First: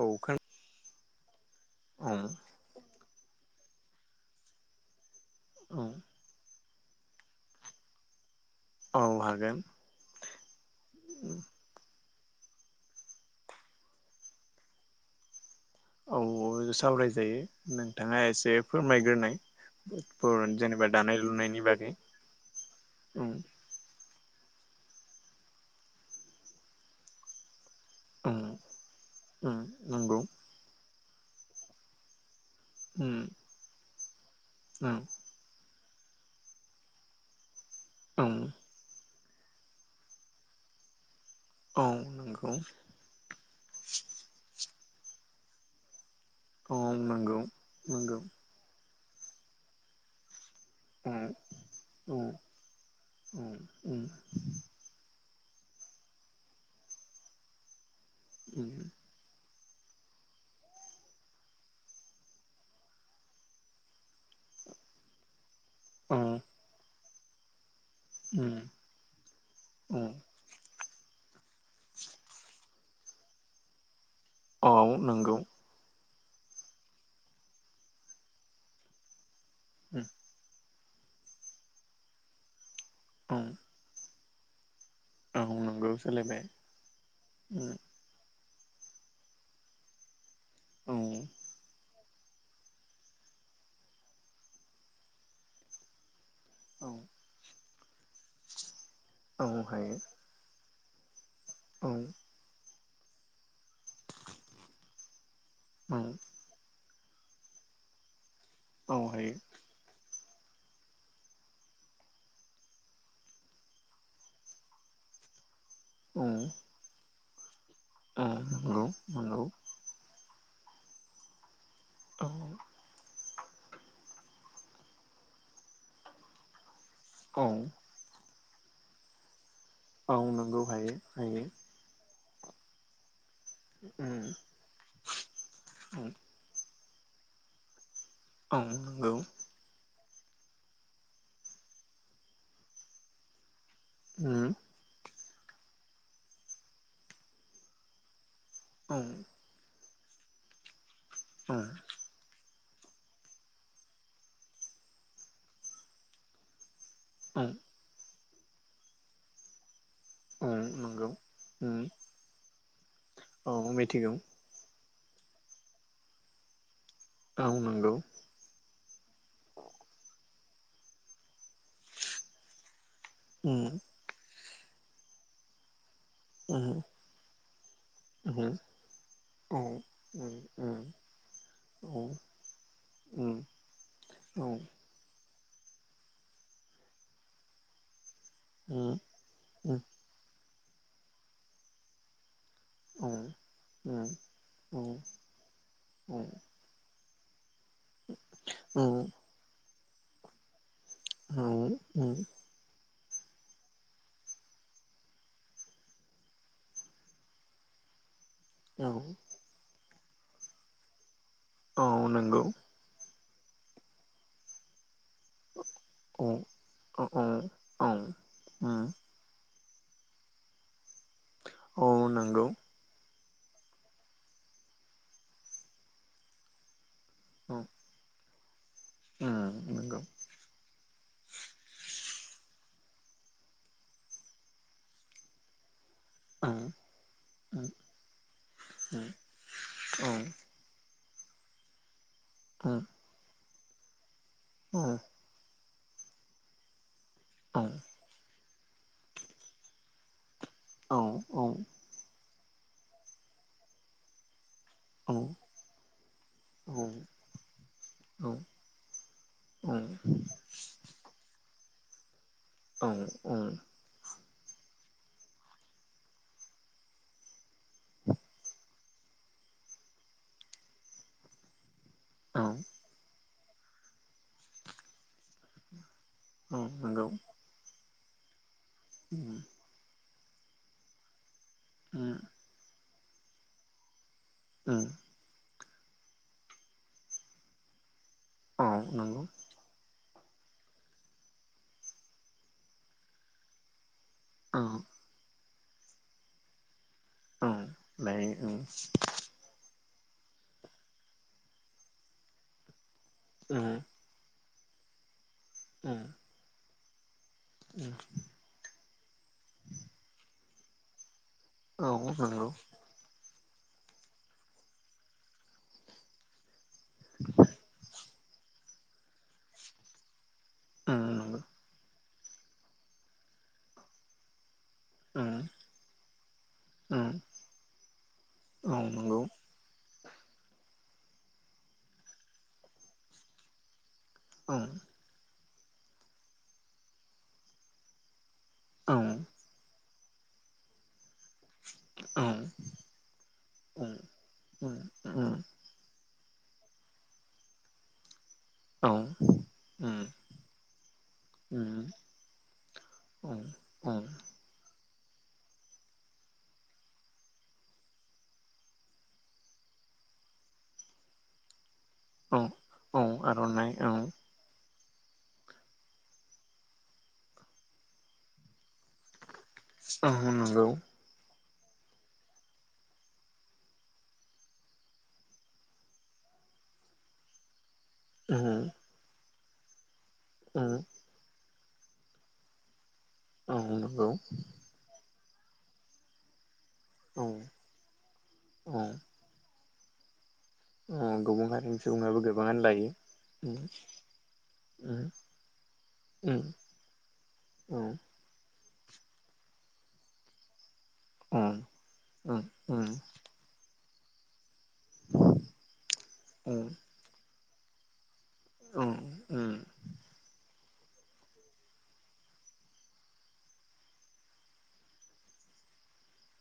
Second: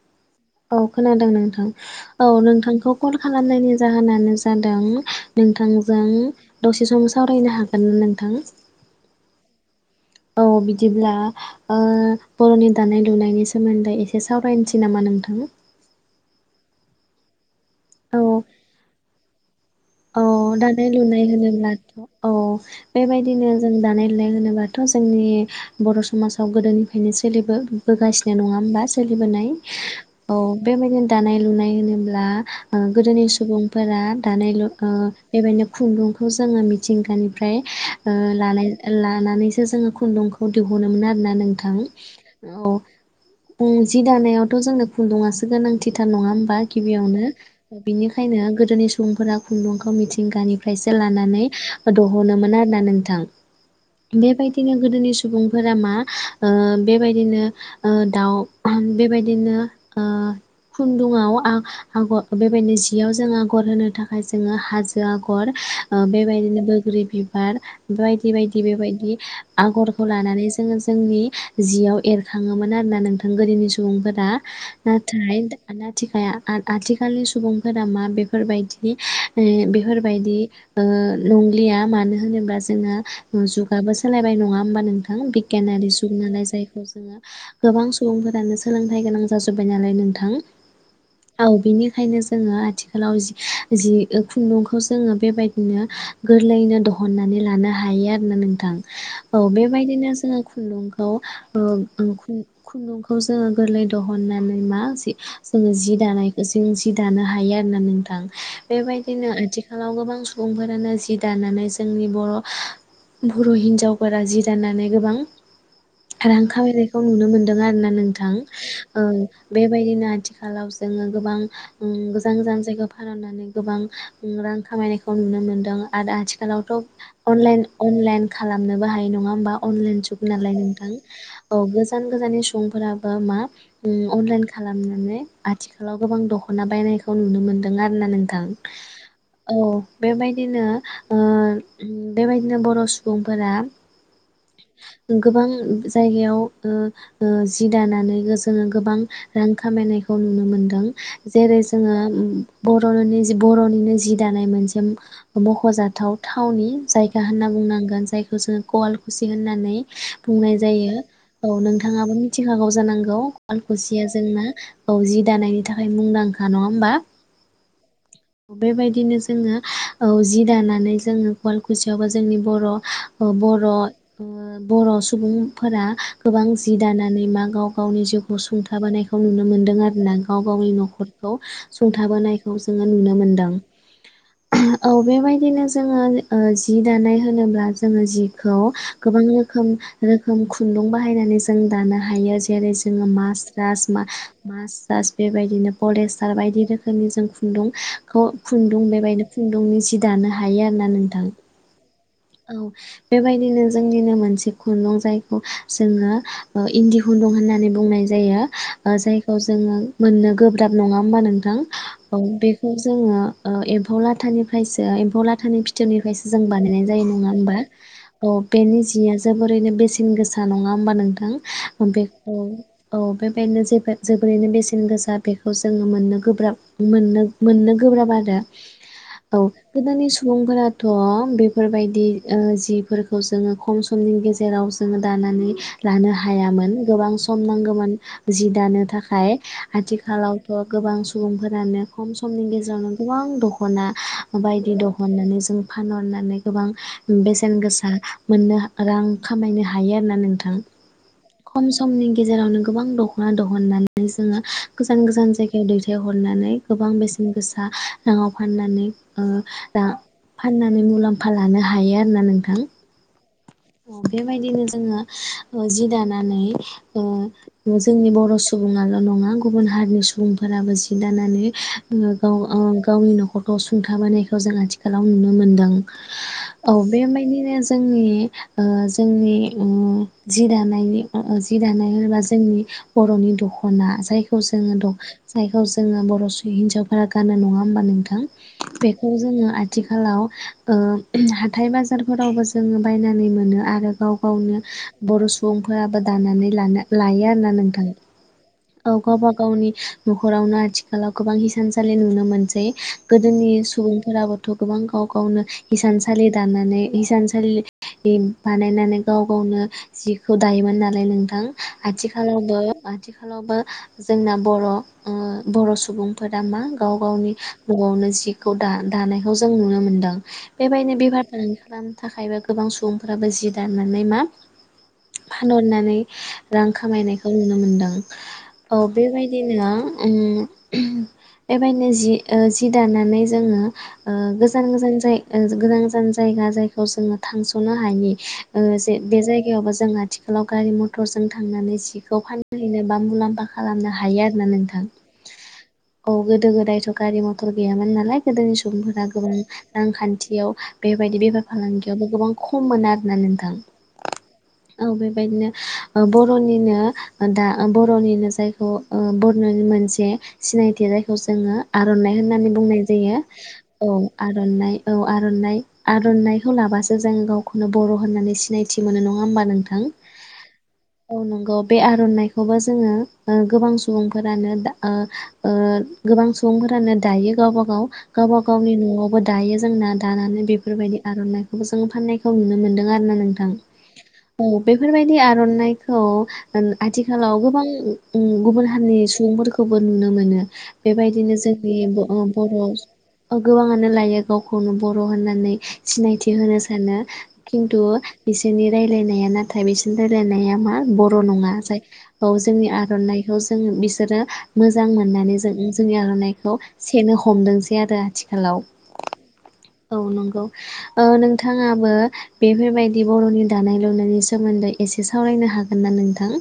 औ खोना औ खोनादों नोंथां औ नोंथांखौ कल खालामनायनि जाहोनानो जादों औ नोंथांजों दसे सम सावरायनो हागोनना नोंथां। औ हागोन। औ बिदिब्ला ओ बर'नि दानाय लुनायनि सोमोन्दै एसे सावरायनोसै नामा नोंथां। औ सावराय जायो। नोंथाङा औ एसे फोरमायग्रोनाय औ बर'नि दानाय जेनेबा लुनाय लुनायनि बागै होनोब्लाथ' औ उम बेबायदिनो जों दानाय दानाय होनोबाथ' जोंनि बर' समाजाव गोदोनिफ्रायनो सोलिबो होगासिनो उम नङा होमबा सोलिबोनाय उम नंगौ औ बेबायदिनो दानाय लुनाय होनोब्ला उम गोदोनि सुबुंफोरा दानायल' उम [unintelligible] खुन्दुंखौ जोङो मिथिंगानिफ्राय उम लानाय। [unintelligible] लानानैसो जोङो खुन्दुंखौ दिहुनो मोन आरो ना नोंथां औ नंगौ औ जि दानायावथ' जों खुन्दुंआसो गोनांथि नङा होमबा औ गिबियावनो नंगौ नंगौ बिनिखायनो गोदोनि सम सुबुंफोरा खुन्दुंखौ मिथिंगानि फ्राय सो औ लानानै औ दहनोमोन आरोना नोंथां औ उम उम बेबायदिनो गोदोनि सम सुबुंफोरा मा ओ बेबायदिनो ओ दाउ बेबायदिनो ओ खुन्दुंआव आ-आग' बेबायदिनो जियाव जों आगर होनो थाखाय जोंङो हाजो आगर ओ औ बेबायदिनो बैग्रि बि बार बायदि उम बायदि बेबायदि आगरखौ उम लानानै जोङो जोंनि जियाव एरखाङोमोन आरोना नोंथां गोदोनि सुबुंफोर रा औ नंगौ नाथाय दाना थिखाया आ-आथिखालनि सुबुंफोरा मा बेफोरबायदि [unintelligible] ओ बिफोर उम बायदि ओ नंलिया मानो होनोबा जोंहा औ जुगाबो सो सोलायबाय नङा होमबा? नों थां औ बिगियानारि नंगौ सोलायबाय जुगनालाय जायखौ जोङो उम गोबां सुबुंफोरानो सोलोंथाइ गोनां जाजोब्बाय नालाय नोंथां। औ औ बेनिखायनो जोंङो आथिखालाव जि जि खुन्दुंखौ जोङो बेबायदिनो गोरलैनो औ दहननानै लानो हा हायो आ नों नोंथां औ बेबायदिनो जों खुन्दुंखौ ओ औ ओं खुन खुन्दुंखौ जोङो गोरलै दिहननानै मा जि जोङो जि औ दानायखौ जों जि दानो हायो आरो ना नोंथां। औ बेबायदिनो हायो आथिखालाव गोबां सु बुंफोरानो जि दानानै जोंनि बर' बर' हिनजावफोरा जि दानानै गोबां रां औ खामायनायखौ नुनो मोन दों आरो ना औ नोंथां नंगौ ओ नंगौ बेबायदिनो आथिखाल खालाव जोङो गोबां ओ औ गोजान गोजान जायगा फानहरनानै रां रां खामायनायखौ नुनो मोनदों आरो आथिखालावथ' औ अनलाइन अनलाइन खालामनोबो हायो नङा ओमबा। अनलाइन औ जुक नालाय नंगौ नोंथां। हायो हायो औ गोजान गोजाननि सुंफ्राबो मा उम अनलाइन खालामनानै आथिखालाव उम गोबां दख'ना बायनायख खौ नुनो मोनदों आरोना नों थां औ नंगौ औ बेबायदिनो ओ बेबायदिनो बर' सुबुंफोरा उम। गोबां जायगायाव ओ ओ जि दानानै गोस जोङो गोबां औ रां खामायनाय खौ नुनो मोनदों। औ जेरै जोङो बर'निस जि बर'निनो जि दानाय मोनसे मख'जाथाव थावनि जायगा औ होनना बुंनांगोन जायग गोजो गल खुसि होननानै औ बुंनाय जायो। नंगौ औ उम नोंथाङाबो मिथि हागाव जानां औ ल'आल खुसिया मिथिगौ जोंना औ जि दानायनि थाखाय मुंदांखा नङा होमबा? औ नोंगौ। बेबायदिनो जोङो औ जि दानानै जोङो वालकुसियावबो जोंनि बर' ओ उम बर' ओ बर' सुबुंफोरा गोबां उम जि दानानै मा गाव गावनि जिउखौ उम सुंथाबोनायखौ नुनो औ मोन्दों आरोना उम गाव गावनि उम न'खरखौ औ सुंथाबोनायखौ [unintelligible] नुनो उम मोनदां औ बेबाय दिनो जोङो ओ जि दानाय होनोब्ला जोङो जि खौ उम गोबां होखोम उम रोखोम खु खुन्दुं बाहायनानै जों दानो हायो जि जेरै जोङो औ मासरास मा उम औ मासरास बेबायदिनो औ परेस्टार बायदि रोखोमनि जों खुनदुं। ख' खुन्दुं औ बेबायनो खुन्दुंनि सि दानो हायो आ ना नोंथां उम औ। बेबायदिनो जोंनिनो मोनसे ख'नं जायखौ जोङो ओ इन्दि खुन्दं होननानै बुंनाय जायो। ओ औ जायखौ जोङो मोननो गोब्राब नङा होमबा नोंथां। थां औ बेखौ जोङो ओ एम्फौ लाथानिफ्रायसो लाथानि फिथोबनिफ्रायसो औ जों बानायनाय जायो औ औ नङा होमबा औ बेनि उम जिया जोबोरैनो बेसेन गोसा नङा होमबा नों थां औ बेखौ नंगौ औ बे बेनो जे जोबोरैनो बेसेन गोसा बेखौ जोङो मोननो गोब्राब। मोननो औ मोननो गोब्राब आरो। औ उम नंगौ गोदोनि सुबुंफोराथ' बेफोरबायदि ओ जिफोरखौ जोङो खम समनि गेजेराव जोङो दानानै लानो औ हायामोन गोबां सम नांगौमोन जि दानो थाखाय आथिखालावथ' गोबां मुं फोरानो खम समनि गेजेरावनो गोबां दख खना बायदि दखनानि जोम फानहरनानै गोबां बेसेन गोसा मोननो रां खामायनो हायो आरोना नोंथां। थां खम समनि गेजेरावनो गोबां दख'ना दहननानै जोङो गोजान गोजान जायगायाव दैथाय हरनानै गोबां बेसेन गोसा रांआव फाननानै ओ ओ फाननानै मुलाम्फा लानो हायो आरो ना नों औ [unintelligible] बेबायदिनो जोङो जि दानानै ओ जोंनि बर' सुबुङाला नङा गुबुन हारिनि सुबुंफोराबो जि दानानै [inaudible] गावनि न'खर गसुंथाबोनायखौ जों आथिखालाव नुनो मोनदों। औ बेबायदिनो जोंङनि ओ जोंनि ओ जि दानायनि [inaudible] जि दानाय होनोबा जोंनि बर'नि दख'ना जाय- [inaudible] जोङो दं जाय जोङो बर' [inaudible] हिन्जावफोरा गानो नङा होमबा नोंथां बेखौ जोङो आथिखालाव ओ [unintelligible] हाथाय बाजारफोरावबो जोङो बायनानै मोनो आरो गाव गावनो बर' सुबुंफोराबो दानानै लानो लायो आरोना नोंथां औ गावबा गावनि न'खरावनो आथिखालाव गोबां हिसानसालि नुनो मोनसै गोदोनि सुबुंफोराबो थ' गोबां गाव गावनो हिसानसालि दानानै इसान- [inaudible] बानायनानै गाव गावनो जिखौ दायोमोन नालाय नों थां आथिखालावबो आथिखालावबो जोंना बर' ओ बर' सुबुंफोरा मा गाव गावनि न'आवनो जिखौ दा दानायखौ जों नुनो मोनदों। बेबायदिनो [inaudible] खालामो थाखायबो गोबां सुबुंफोराबो जि दाननानै मा फानहरनानै रां खामायनायखौ नुनो मोनदों औ बेबायदिनो। उम [unintelligible] बेबायदिनो जि ओ जि दानानै जोङो- ओ गोजान गोजान जाय ओ गोजान गोजान जायगा जायखौ जोङो थांस'नो हायि ओ जे बे जायगायावबो जोंहा आथिखालाव गारि मथ टरजों थांनानै जिखौ फानहैनो बा मुलाम्फा खालामनो हायो आरो ना नोंथां। उम। औ गोदो गोदायथ गारि मथर गैयामोन नालाय गोदोनि सुबुंफोरा गोबां रांखान्थियाव बेबायदि बेफार फालांगियावबो गोबां खम मोन आरोना नोंथां। औ बेबायदिनो ओ बरनिनो दा बरनिनो जायखौ ओ बरनि मोन से सिनायथि जायखौ जोङो आरनाइ होननानै बुंनाय जायो औ आरनाइ। औ आरनाइ आरनाइखौ लाबासो जों गावखौनो बर होननानै सिनायथि मोनो नङा होमबा नोंथां औ नंगौ औ नंगौ। बे आरनाइखौबो जोङो ओ गोबां सुबुंफोरानो दा ओ ओ गोबां सुबुंफोरानो दायो गावबा गाव गावबा उम गावनि नआवबो दायो जोंना दानानै उम बेफोरबायदि आरनाइ जों फाननायखौ नुनो मोनदों। गानो नोंथां औ नंगौ औ बेफोर बाय दि आरनाइखौ औ आथिखालाव गोबां गुबुन औ हारिनि सुबुंफोरखौ- बो नुनो मोनो। औ बेबायदिनो गुबुन जोंनि हारिनि सुबुङाबो बर गोबाङानो लायो गोबाङानो लायो गावखौनो बर उम होननानै सिनायथि उम होनो सानो खिन्थु उम बिसोरनि रायलायनाया नाथाय बिसिम रायलायनाया मा बर औ नङा जाय औ उम जोंनि उम आरनाइखौ जों बि आरो मोजां मोननानै जों जोंनि आरनाइखौ उम सेनो हमदों [unintelligible] हेलौ उम उम औ नंगौ। औ नोंथाङाबो बेफोरबायदि बरनि दानाय लुनायनि सोमोन्दै एसे सावरायनो हागोन ना नोंथां?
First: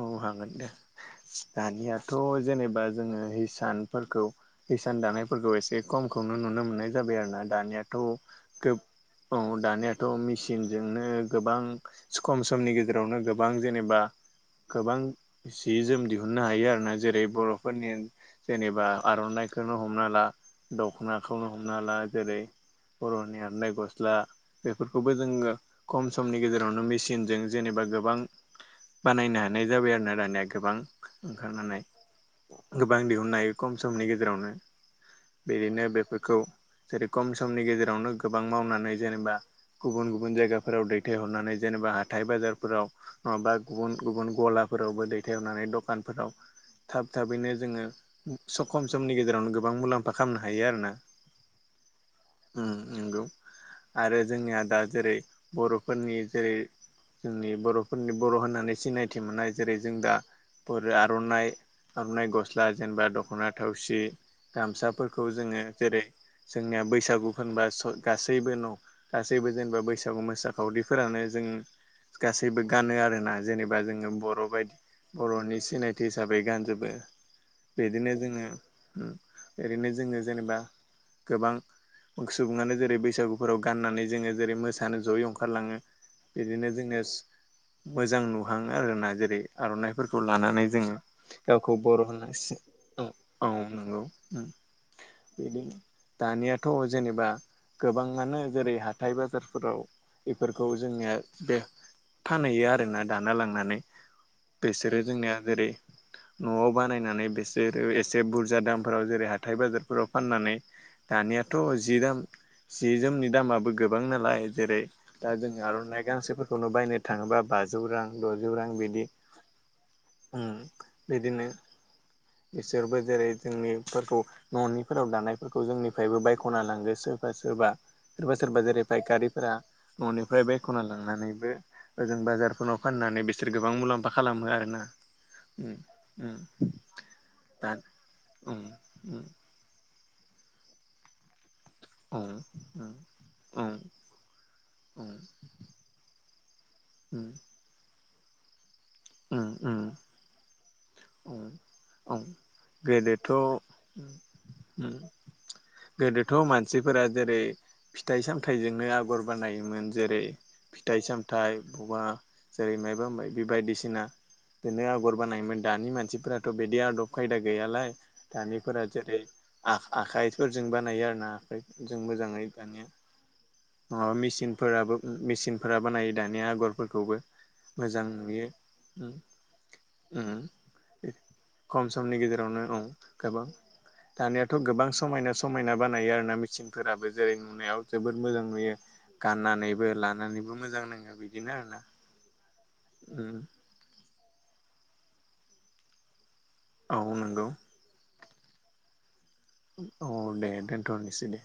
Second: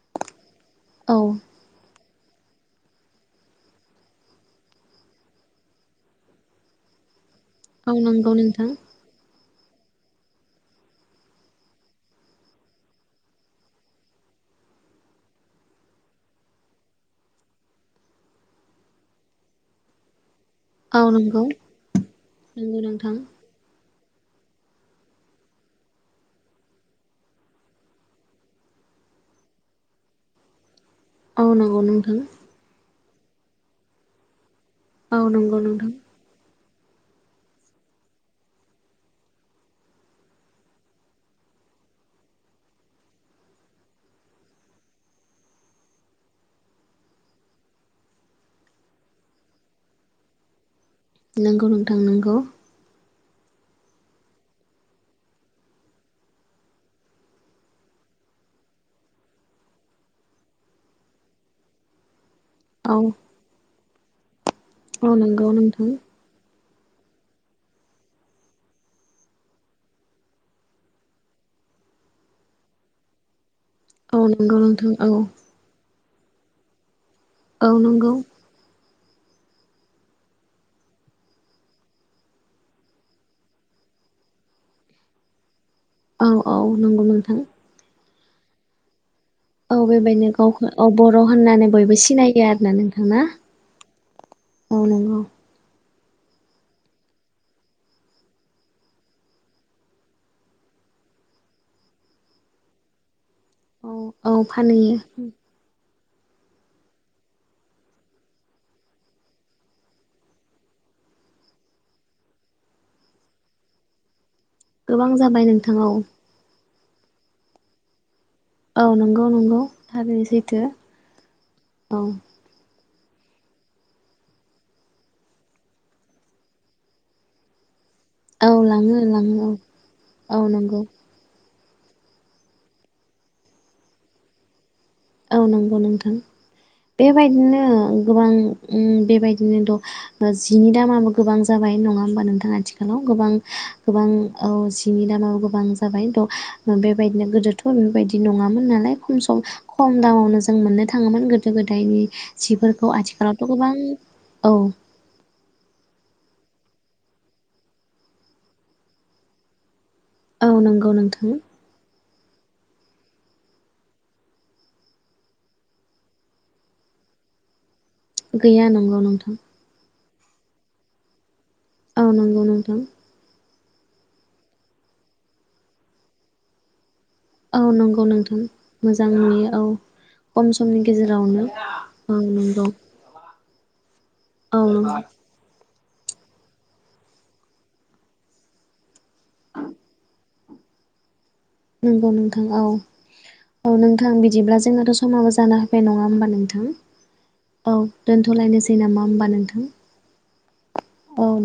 औ हागोन दे औ दानियाथ जेनेबा जोङो हिसानफोरखौ हिसान दानायफोरखौ एसे कमखौनो नुनो मोननाय जाबाय आरोना। दानिया' औ नंगौ नोंथां गो औ दानियाथ मिसिनजोंनो गोबां खम समनि गेजेरावनो गोबां जेनेबा गोबां जि जोम दिहुननो हायो आरोना जेरै बरफोरनि जेनेबा आरनाइखौनो हमना ला औ नंगौ दखनाखौनो हमना ह ला जेरै नंगौ नोंथां बरनि आरनाय ग गस्ला बेफोरखौबो जोङो खम समनि गेजेरावनो मेसिनजों जेनेबा गोबां बानायनो हायो हानाय जाबाय आरो ना दानिया गोबां ओ नंगौ ओंखारनानै नोंथां गोबां दिहुननो हायो खम समनि गेजेरावनो औ नंगौ बिदिनो नोंथां बेफोरखौ जेरै खम समनि गेजेरावनो गोबां मावनानै जेनेबा गुबुन गुबुन जायगाफोराव दैथायहरनानै जेनेबा हाथाय बाजारफोराव नङाबा गुबुन गुबुन गलाफोरावबो दैथायरनानै दखानफोराव थाब थाबैनो जोङो खम समनि गेजेरावनो गोबां मुलाम्फा खालामनो हायो आरो ना नंगौ नोंथां नंगौ नंगौ आरो जोंनिया दा जेरै बर'फोरनि जेरै जोंनि बर'फोरनि बर' होननानै सिनाय थि मोननाय जेरै जों दा आरननाय आरननाय ग सला औ जेनबा दख'ना थाव सि औ गामसाफोरखौ नंगौ जोङो नोंथां जेरै जोंनिया बैसागुफोरबा स गासैबो न' गासैबो जेनेबा बैसागु मोसाखावरिफोरानो जों गासैबो गानो आरोना जेनेबा जोङो औ बर' नंगौ बायदि नोंथां औ बर'नि सिनायथि हिसाबै गानजोबो औ नंगौ बेदिनो जोङो ओरैनो जोङो जेनेबा गोबां सुबुङानो जेरै बैसागुफोराव गाननानै जोङो जेरै मोसानो जयै ओंखारलाङो औ औ बिदिनो जोङो नंगौ नोंथां मोजां नु लांङो आरो ना जे औ आर'नाइफोरखौ बेबायदिनो लानानै गावखौ औ जोङो बर' होननानै गावखौ बयबो बर' सिनायो आरोना नोंथां ना होननानांगौ औ नंगौ बिदिनो दानियाथ' जेनेबा गोबाङानो जेरै हाथाइ बाजारफोराव बेफोरखौ जोंनिया बे फानहैयो आरोना दाना लांनानै औ औ फानहैयो बेसोरो जोंनिया जेरै न'आव बानायनानै बेसोरो एसे बुरजा दामफोराव जेरै हाइ बाजारफोराव फाननानै दानियाथ' जि दाम जि जोमनि दामाबो गोबां नालाय जेरै गोबां दा जाबाय जों नोंथां औ आर'नाइ गांसोफोरखौनो बायनो थाङोबा बजि जौ रां औ नंगौ नंगौ थागैनि उम सैथो बिदिनो औ बिसोरबो जेरै जोंनिफोरखौ न'निफोराव दानायफोरखौ जोंनिफ्रायबो बायख'ना लांगो सोरबा सोरबा सोरबा औ सोरबा जेरै लाङो लाङो फाइकारिफोरा औ औ न'निफ्राय बाय नंगौ ख'ना लांनानैबो ओजों बाजारफोराव फाननानै बिसोर गोबां मुलाम्फा खालामो आरो ना औ नंगौ नोंथां बेबायदिनो दा गोबां उम उम बेबायदिनो द' जिनि दामाबो गोबां जाबाय नङा होमबा नोंथां आथिखालाव गोबां गोबां औ जिनि दामाबो गोबां जाबाय थ' बेबायदिनो गोदोथ' बेफोरबायदि बिदि नङामोन नालाय खम सम खम दामावनो जों मोननो थाङोमोन गोदो गोदायनि जिफोरखौ गोदोथ' आथिखालावथ' गोबां उम, औ उम. गोदोथ' मानसिफोरा जेरै फिथाइ सामथाइजोंनो आगर बानायोमोन जेरै औ नंगौ फिथाइ नोंथां सामथाइ बबा जेरै माइबा माइबिय बायदिसिना बिनो आगर बानायोमोन दानि मानसिफोराथ' बिदि आदब खायदा गैयालाय गैया दानिफोरा नंगौ जेरै नोंथां आ आखाइफोरजों बानायो आरो ना फ्राय जों औ नंगौ मोजाङै नोंथां दानिया अ मेसिनफोराबो मेसिनफोराबो नायो दानि आगरफोर औ नंगौ नोंथां मोजां उम नुयो औ उम खम समनि गेजेरावनो खम समनि औ गेजेरावनो नंगौ औ गोबां दानियाथ' औ गोबां समायना समायना बानायो आरो ना मेचिनफोराबो जेरै नुनायाव जोबोद मोजां नुयो गाननानैबो लानानैबो मोजां नाङो बि नंगौ नोंथां औ औ नोंथां बि दिब्ला जोंहाथ' समाबो जानो होफाय नङा होमबा नों थां औ नंगौ औ दोनथ'लायनोसै नामा होमबा नों अ दे थ'निसै दे